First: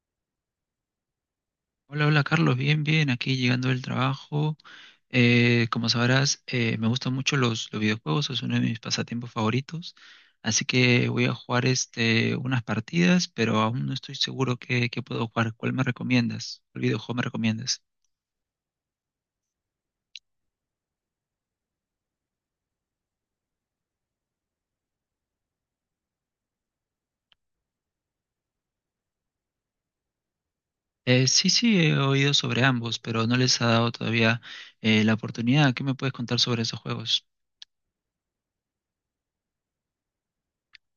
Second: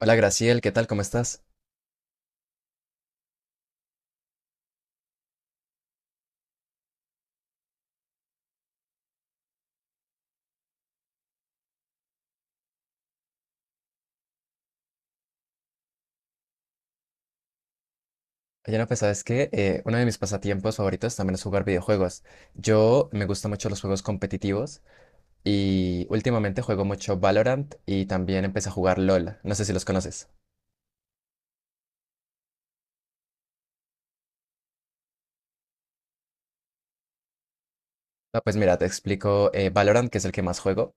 Hola Graciel, ¿qué tal? ¿Cómo estás? Hola, hola Carlos, bien, bien, aquí llegando del trabajo. Como sabrás, me gustan mucho los videojuegos, es uno de mis pasatiempos favoritos, así que voy a jugar unas partidas, pero aún no estoy seguro qué puedo jugar. ¿Cuál me recomiendas? ¿Cuál videojuego me recomiendas? Oye, no, pues sabes que uno de mis pasatiempos favoritos también es jugar videojuegos. Yo me gustan mucho los juegos competitivos y últimamente juego mucho Valorant y también empecé a jugar LOL. No sé si los conoces. Sí, sí, he oído sobre ambos, pero no les ha dado todavía la oportunidad. ¿Qué me puedes contar sobre esos juegos? No, pues mira, te explico. Valorant, que es el que más juego,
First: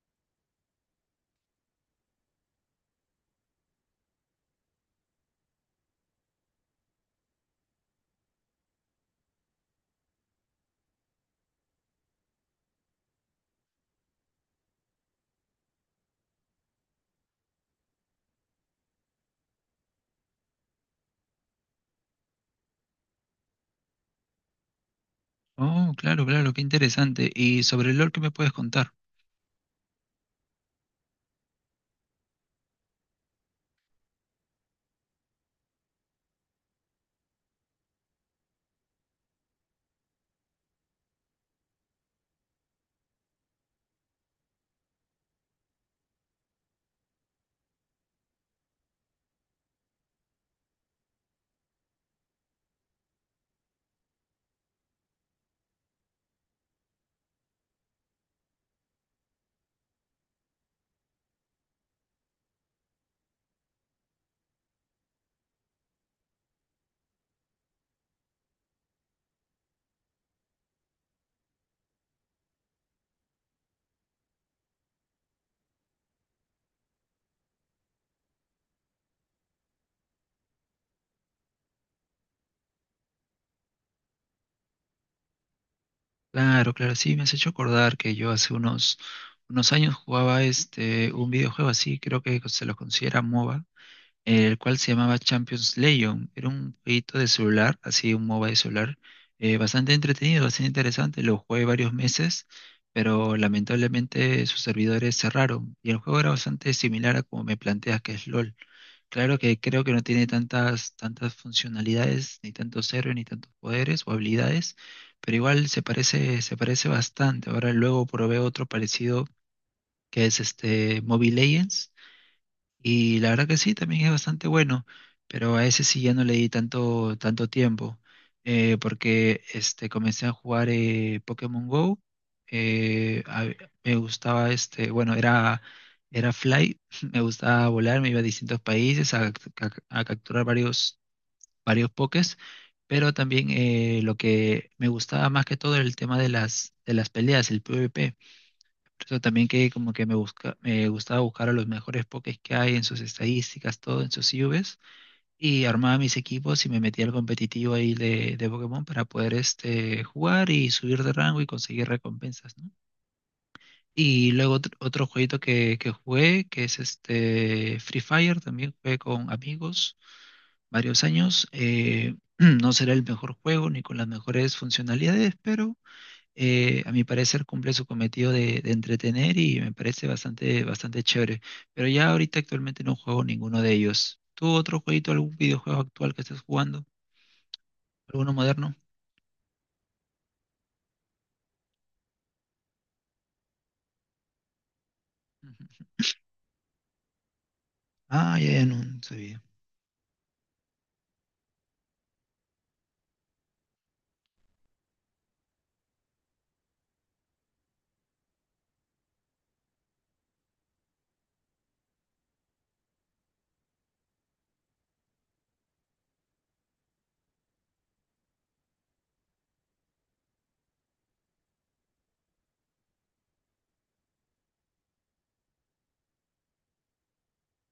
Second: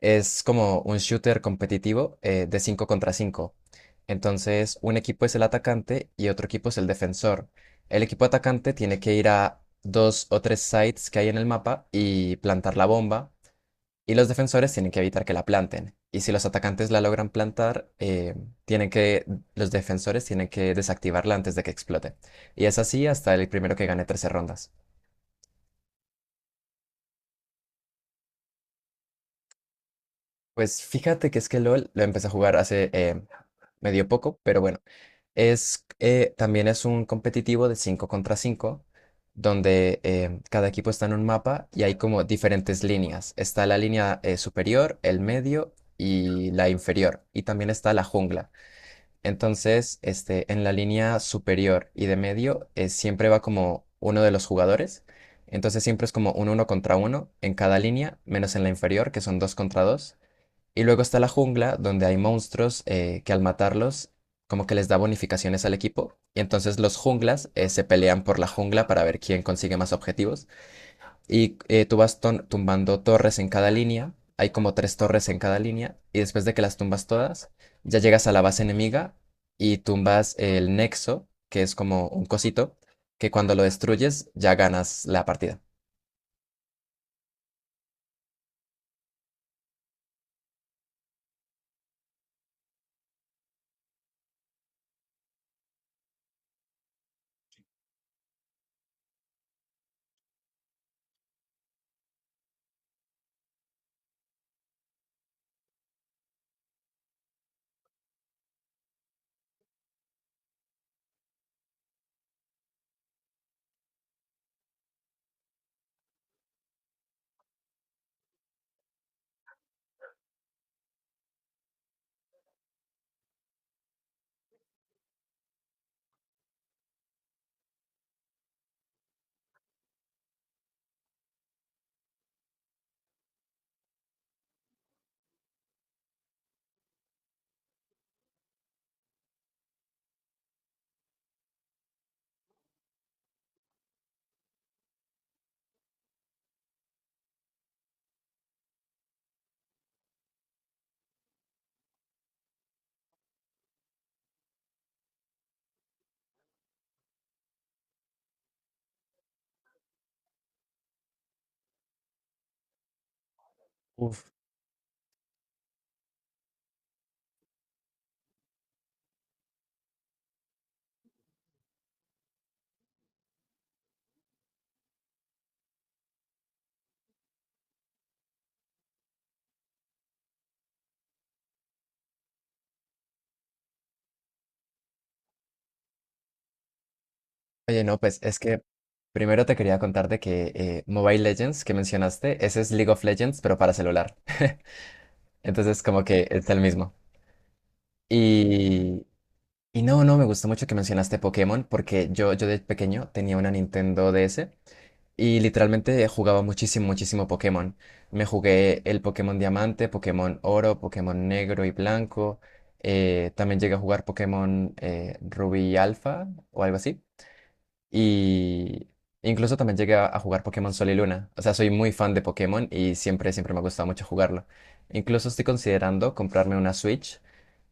es como un shooter competitivo de 5 contra 5. Entonces, un equipo es el atacante y otro equipo es el defensor. El equipo atacante tiene que ir a dos o tres sites que hay en el mapa y plantar la bomba. Y los defensores tienen que evitar que la planten. Y si los atacantes la logran plantar, tienen que, los defensores tienen que desactivarla antes de que explote. Y es así hasta el primero que gane 13 rondas. Oh, claro, claro, qué interesante. ¿Y sobre el LoL qué me puedes contar? Pues fíjate que es que LOL lo empecé a jugar hace medio poco, pero bueno. Es, también es un competitivo de 5 contra 5 donde cada equipo está en un mapa y hay como diferentes líneas. Está la línea superior, el medio y la inferior. Y también está la jungla. Entonces, este, en la línea superior y de medio siempre va como uno de los jugadores. Entonces siempre es como un uno contra uno en cada línea, menos en la inferior, que son dos contra dos. Y luego está la jungla, donde hay monstruos que al matarlos, como que les da bonificaciones al equipo. Y entonces los junglas se pelean por la jungla para ver quién consigue más objetivos. Y tú vas tumbando torres en cada línea. Hay como tres torres en cada línea. Y después de que las tumbas todas, ya llegas a la base enemiga y tumbas el nexo, que es como un cosito, que cuando lo destruyes ya ganas la partida. Claro, claro, sí, me has hecho acordar que yo hace unos años jugaba un videojuego así, creo que se lo considera MOBA, el cual se llamaba Champions Legion. Era un jueguito de celular, así un MOBA de celular, bastante entretenido, bastante interesante. Lo jugué varios meses, pero lamentablemente sus servidores cerraron y el juego era bastante similar a como me planteas que es LOL. Claro que creo que no tiene tantas funcionalidades, ni tantos héroes, ni tantos poderes o habilidades, pero igual se parece bastante. Ahora luego probé otro parecido que es este Mobile Legends. Y la verdad que sí, también es bastante bueno, pero a ese sí ya no le di tanto tiempo, porque comencé a jugar Pokémon Go. eh, a- Me gustaba, bueno, era Fly, me gustaba volar, me iba a distintos países a capturar varios Pokés, pero también lo que me gustaba más que todo era el tema de de las peleas, el PvP. Por eso también que como que me gustaba buscar a los mejores pokés que hay en sus estadísticas, todo en sus IVs, y armaba mis equipos y me metía al competitivo ahí de Pokémon para poder jugar y subir de rango y conseguir recompensas, ¿no? Uf. Y luego otro jueguito que jugué, que es este Free Fire, también jugué con amigos varios años. No será el mejor juego ni con las mejores funcionalidades, pero a mi parecer cumple su cometido de entretener y me parece bastante, bastante chévere. Pero ya ahorita actualmente no juego ninguno de ellos. ¿Tú otro jueguito, algún videojuego actual que estés jugando? Oye, no, pues ¿Alguno es que moderno? primero te quería contar de que Mobile Legends que mencionaste, ese es League of Legends, pero para celular. Entonces, Ujú. como que es el mismo. Ah, ya, ya no Y, sabía. y no, no, me gustó mucho que mencionaste Pokémon, porque yo de pequeño tenía una Nintendo DS. Y literalmente jugaba muchísimo, muchísimo Pokémon. Me jugué el Pokémon Diamante, Pokémon Oro, Pokémon Negro y Blanco. También llegué a jugar Pokémon Rubí y Alfa o algo así. Y incluso también llegué a jugar Pokémon Sol y Luna. O sea, soy muy fan de Pokémon y siempre, siempre me ha gustado mucho jugarlo. Incluso estoy considerando comprarme una Switch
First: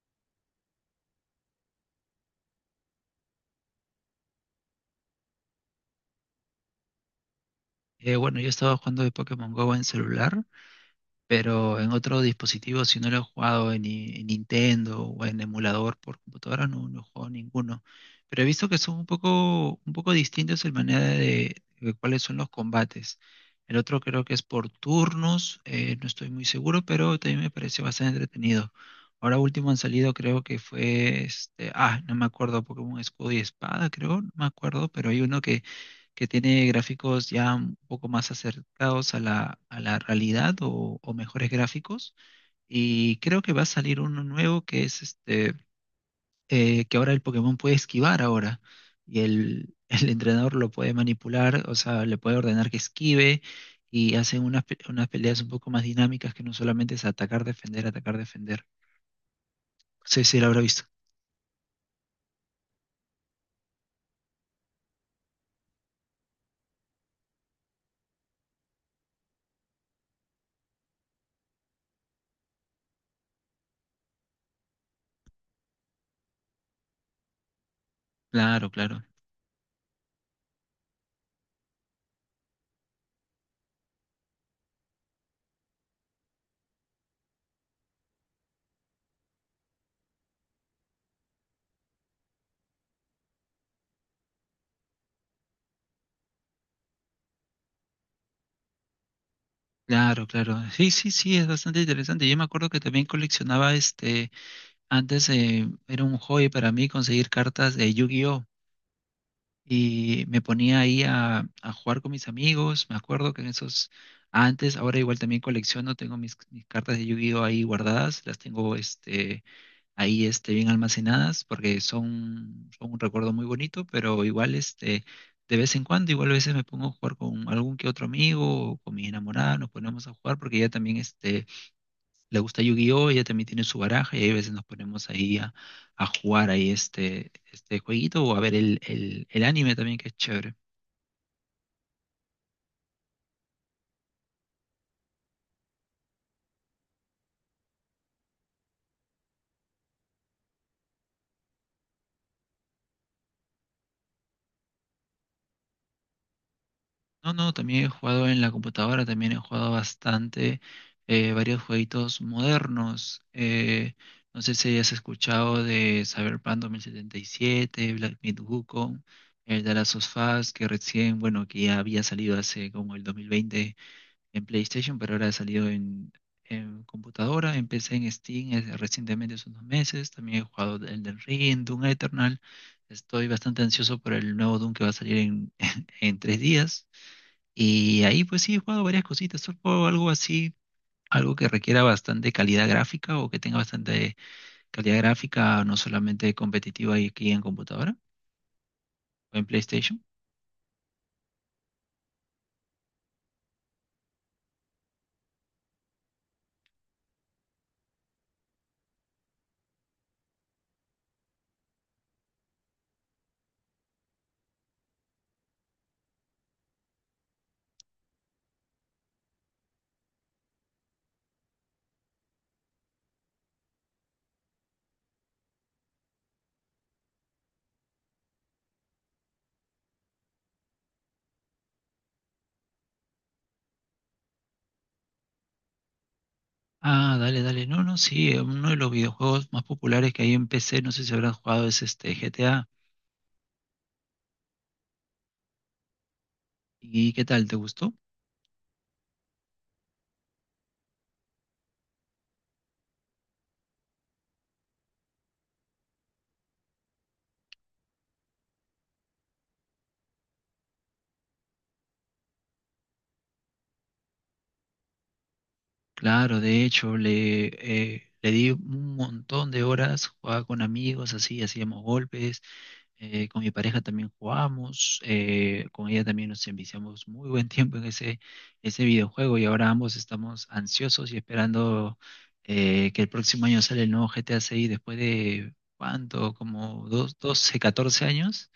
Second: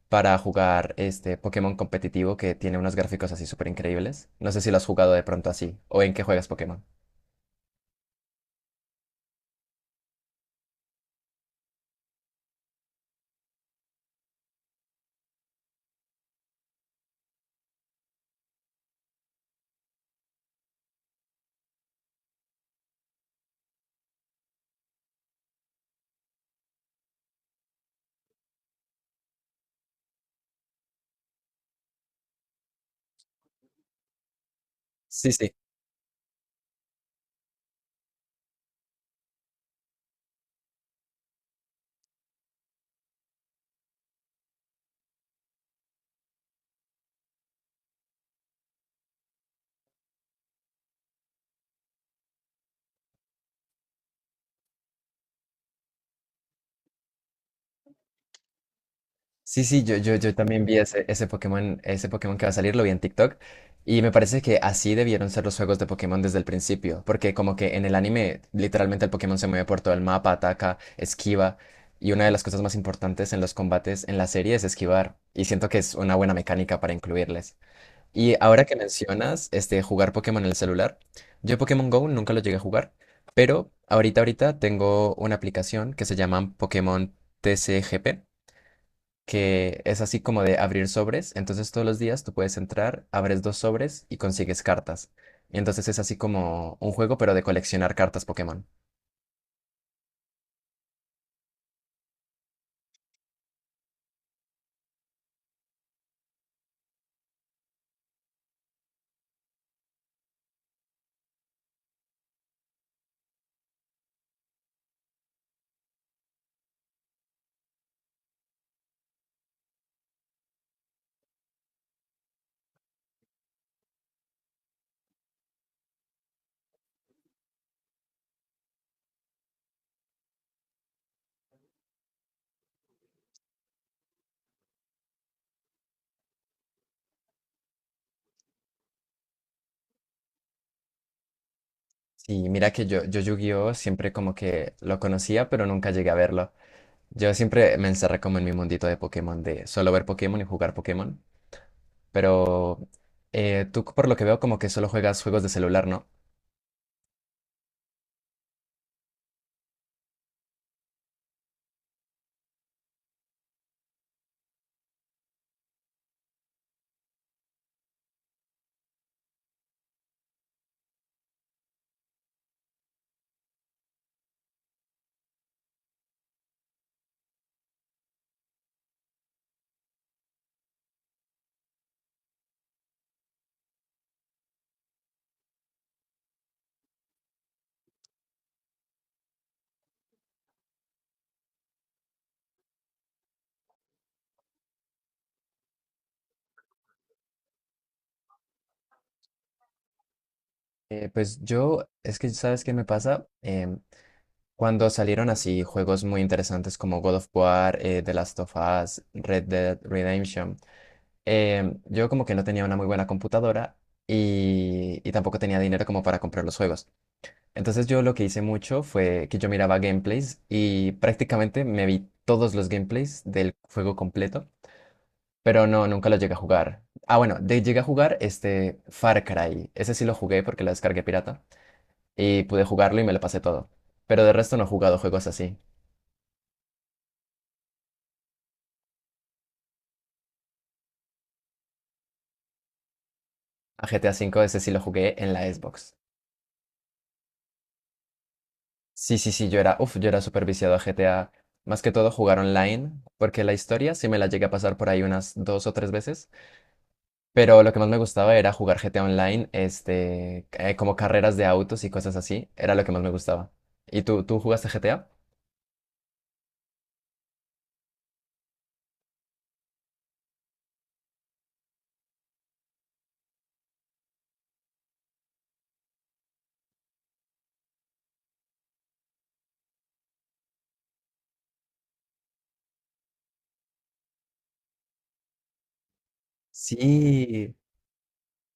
para jugar este Pokémon competitivo que tiene unos gráficos así súper increíbles. No sé si lo has jugado de pronto así o en qué juegas Pokémon. Bueno, yo estaba jugando de Pokémon Go en celular, pero en otro dispositivo, si no lo he jugado en, ni- en Nintendo o en emulador por computadora, no, no he jugado ninguno. Pero he visto que son un poco distintos en manera de cuáles son los combates. El otro creo que es por turnos, no estoy muy seguro, pero también me pareció bastante entretenido. Ahora último han salido, creo que fue no me acuerdo, Pokémon Escudo y Espada, creo, no me acuerdo, pero hay Sí, uno sí. Que tiene gráficos ya un poco más acercados a a la realidad o mejores gráficos. Y creo que va a salir uno nuevo que es que ahora el Pokémon puede esquivar ahora. Y el, el entrenador lo puede manipular, o sea, le puede ordenar que esquive. Y hacen unas peleas un poco más dinámicas que no solamente es atacar, defender, atacar, defender. Sí, sí, yo, yo, Sí, yo sí, lo habrá también vi visto. ese, ese Pokémon que va a salir, lo vi en TikTok, y me parece que así debieron ser los juegos de Pokémon desde el principio, porque como que en el anime literalmente el Pokémon se mueve por todo el mapa, ataca, esquiva, y una de las cosas más importantes en los combates en la serie es esquivar, y siento que es una buena mecánica para incluirles. Y ahora Claro, que claro. mencionas, este, jugar Pokémon en el celular, yo Pokémon Go nunca lo llegué a jugar, pero ahorita tengo una aplicación que se llama Pokémon TCGP, que es así como de abrir sobres. Entonces todos los días tú puedes entrar, abres dos sobres y consigues cartas. Y entonces es así como un juego, pero de coleccionar cartas Pokémon. Claro, claro. Sí, sí, sí, es bastante interesante. Yo me acuerdo que también coleccionaba. Antes era un hobby para mí conseguir cartas de Yu-Gi-Oh! Y me ponía ahí a jugar con mis amigos. Me acuerdo que en esos antes, ahora igual también colecciono, tengo mis cartas de Yu-Gi-Oh! Ahí guardadas, las tengo ahí bien almacenadas porque son un recuerdo muy bonito, pero igual de vez en cuando, igual a veces me pongo a jugar con algún que otro amigo o con mi enamorada, nos ponemos a jugar porque ya también le gusta Yu-Gi-Oh! Ella también tiene su baraja y a veces nos ponemos ahí a jugar ahí este jueguito o a ver el anime también que es chévere. Y mira que yo Yu-Gi-Oh siempre como que lo conocía, pero nunca llegué a verlo. Yo siempre me encerré como en mi mundito de Pokémon, de solo ver Pokémon y jugar Pokémon. Pero tú por lo que veo como que solo juegas juegos de celular, ¿no? No, no, también he jugado en la computadora, también he jugado bastante varios jueguitos modernos. No sé si hayas escuchado de Cyberpunk 2077, Black Myth Wukong, el de Last of Us, que recién, bueno, que ya había salido hace como el 2020 en PlayStation, pero ahora ha salido en computadora. Empecé en Steam recientemente, hace unos meses. También he jugado el del Ring, Doom Eternal. Estoy bastante ansioso por el nuevo Doom que va a salir en, en 3 días. Y ahí pues sí he jugado varias cositas. Solo juego algo así, algo que requiera bastante calidad gráfica o que tenga bastante calidad gráfica, no solamente competitiva y aquí en computadora o en PlayStation. Pues yo, es que ¿sabes qué me pasa? Cuando salieron así juegos muy interesantes como God of War, The Last of Us, Red Dead Redemption, yo como que no tenía una muy buena computadora y tampoco tenía dinero como para comprar los juegos. Entonces yo lo que hice mucho fue que yo miraba gameplays y prácticamente me vi todos los gameplays del juego completo, pero no, nunca lo llegué a jugar. Ah, bueno, de, llegué a jugar este Far Cry. Ese sí lo jugué porque lo descargué pirata y pude jugarlo y me lo pasé todo. Pero de resto no he jugado juegos así. Ah, dale, dale. No, no, sí, uno de los videojuegos más populares que hay en PC, no sé si habrás jugado, es este GTA. A GTA cinco ese sí lo jugué en la Xbox. ¿Y qué tal? ¿Te gustó? Sí, sí, sí, yo era, uf, yo era súper viciado a GTA. Más que todo jugar online, porque la historia sí me la llegué a pasar por ahí unas dos o tres veces. Pero lo que más me gustaba era jugar GTA Online, este, como carreras de autos y cosas así. Era lo que más me gustaba. ¿Y tú jugaste GTA? Claro, de hecho, le di un montón de horas, jugaba con amigos, así, hacíamos golpes, con mi pareja también jugamos, con ella también nos enviciamos muy buen tiempo en ese videojuego y ahora ambos estamos ansiosos y esperando que el próximo año sale el nuevo GTA 6 después de, ¿cuánto? Como dos Sí. 12, 14 años.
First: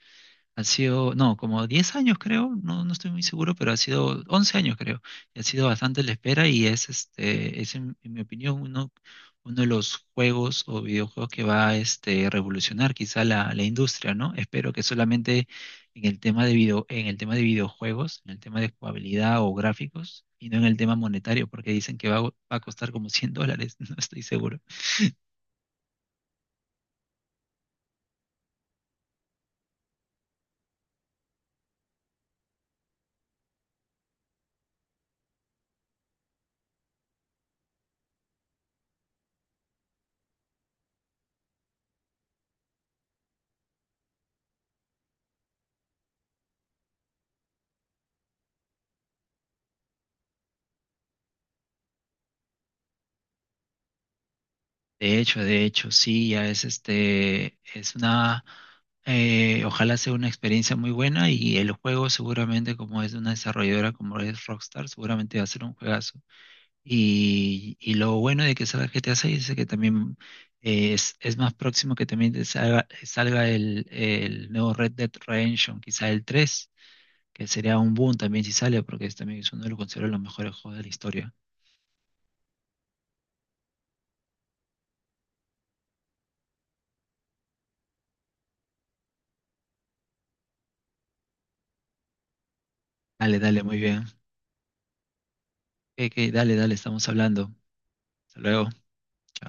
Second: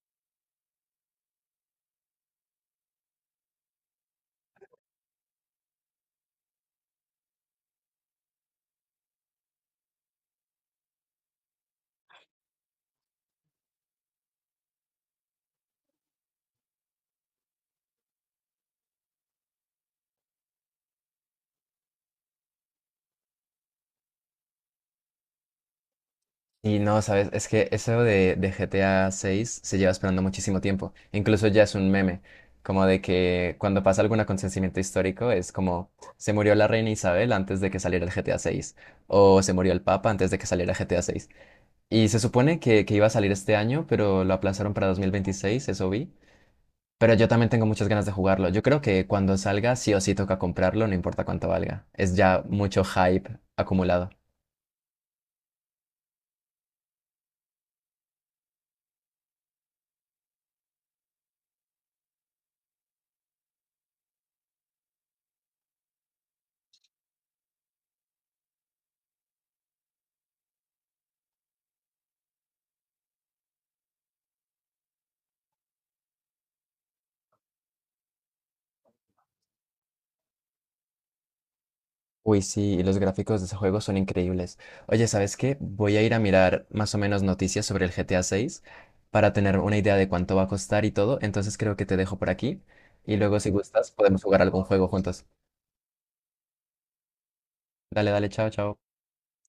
Ha sido, no, como 10 años creo, no, no estoy muy seguro, pero ha sido 11 años creo. Y ha sido bastante la espera y es en mi opinión uno de los juegos o videojuegos que va a revolucionar quizá la industria, ¿no? Espero que solamente en el tema de video, en el tema de videojuegos, en el tema de jugabilidad o gráficos, y no en el tema monetario, porque dicen que va a costar como $100, no estoy seguro. Y no, sabes, es que eso de GTA 6 se lleva esperando muchísimo tiempo. Incluso ya es un meme, como de que cuando pasa algún acontecimiento histórico es como: se murió la reina Isabel antes de que saliera el GTA 6, o se murió el Papa antes de que saliera GTA 6. Y se supone que iba a salir este año, pero lo aplazaron para 2026, eso vi. Pero yo también tengo muchas ganas de jugarlo. Yo creo que cuando salga sí o sí toca comprarlo, no importa cuánto valga. Es ya mucho hype acumulado. De hecho, sí, ya es este, es una, ojalá sea una experiencia muy buena y el juego seguramente como es de una desarrolladora como es Rockstar, seguramente va a ser un juegazo. Y lo bueno de que salga GTA 6 es que también es más próximo que también salga el nuevo Red Dead Redemption, quizá el 3 que sería un boom también si sale, porque es, también es uno de los considero los mejores juegos de la historia. Uy, sí, y los gráficos de ese juego son increíbles. Oye, ¿sabes qué? Voy a ir a mirar más o menos noticias sobre el GTA 6 para tener una idea de cuánto va a costar y todo. Entonces creo que te dejo por aquí y luego Dale, si dale, muy gustas bien. podemos jugar algún juego juntos. Ok, ok, dale, dale, estamos hablando. Dale, dale, Hasta chao, luego. chao.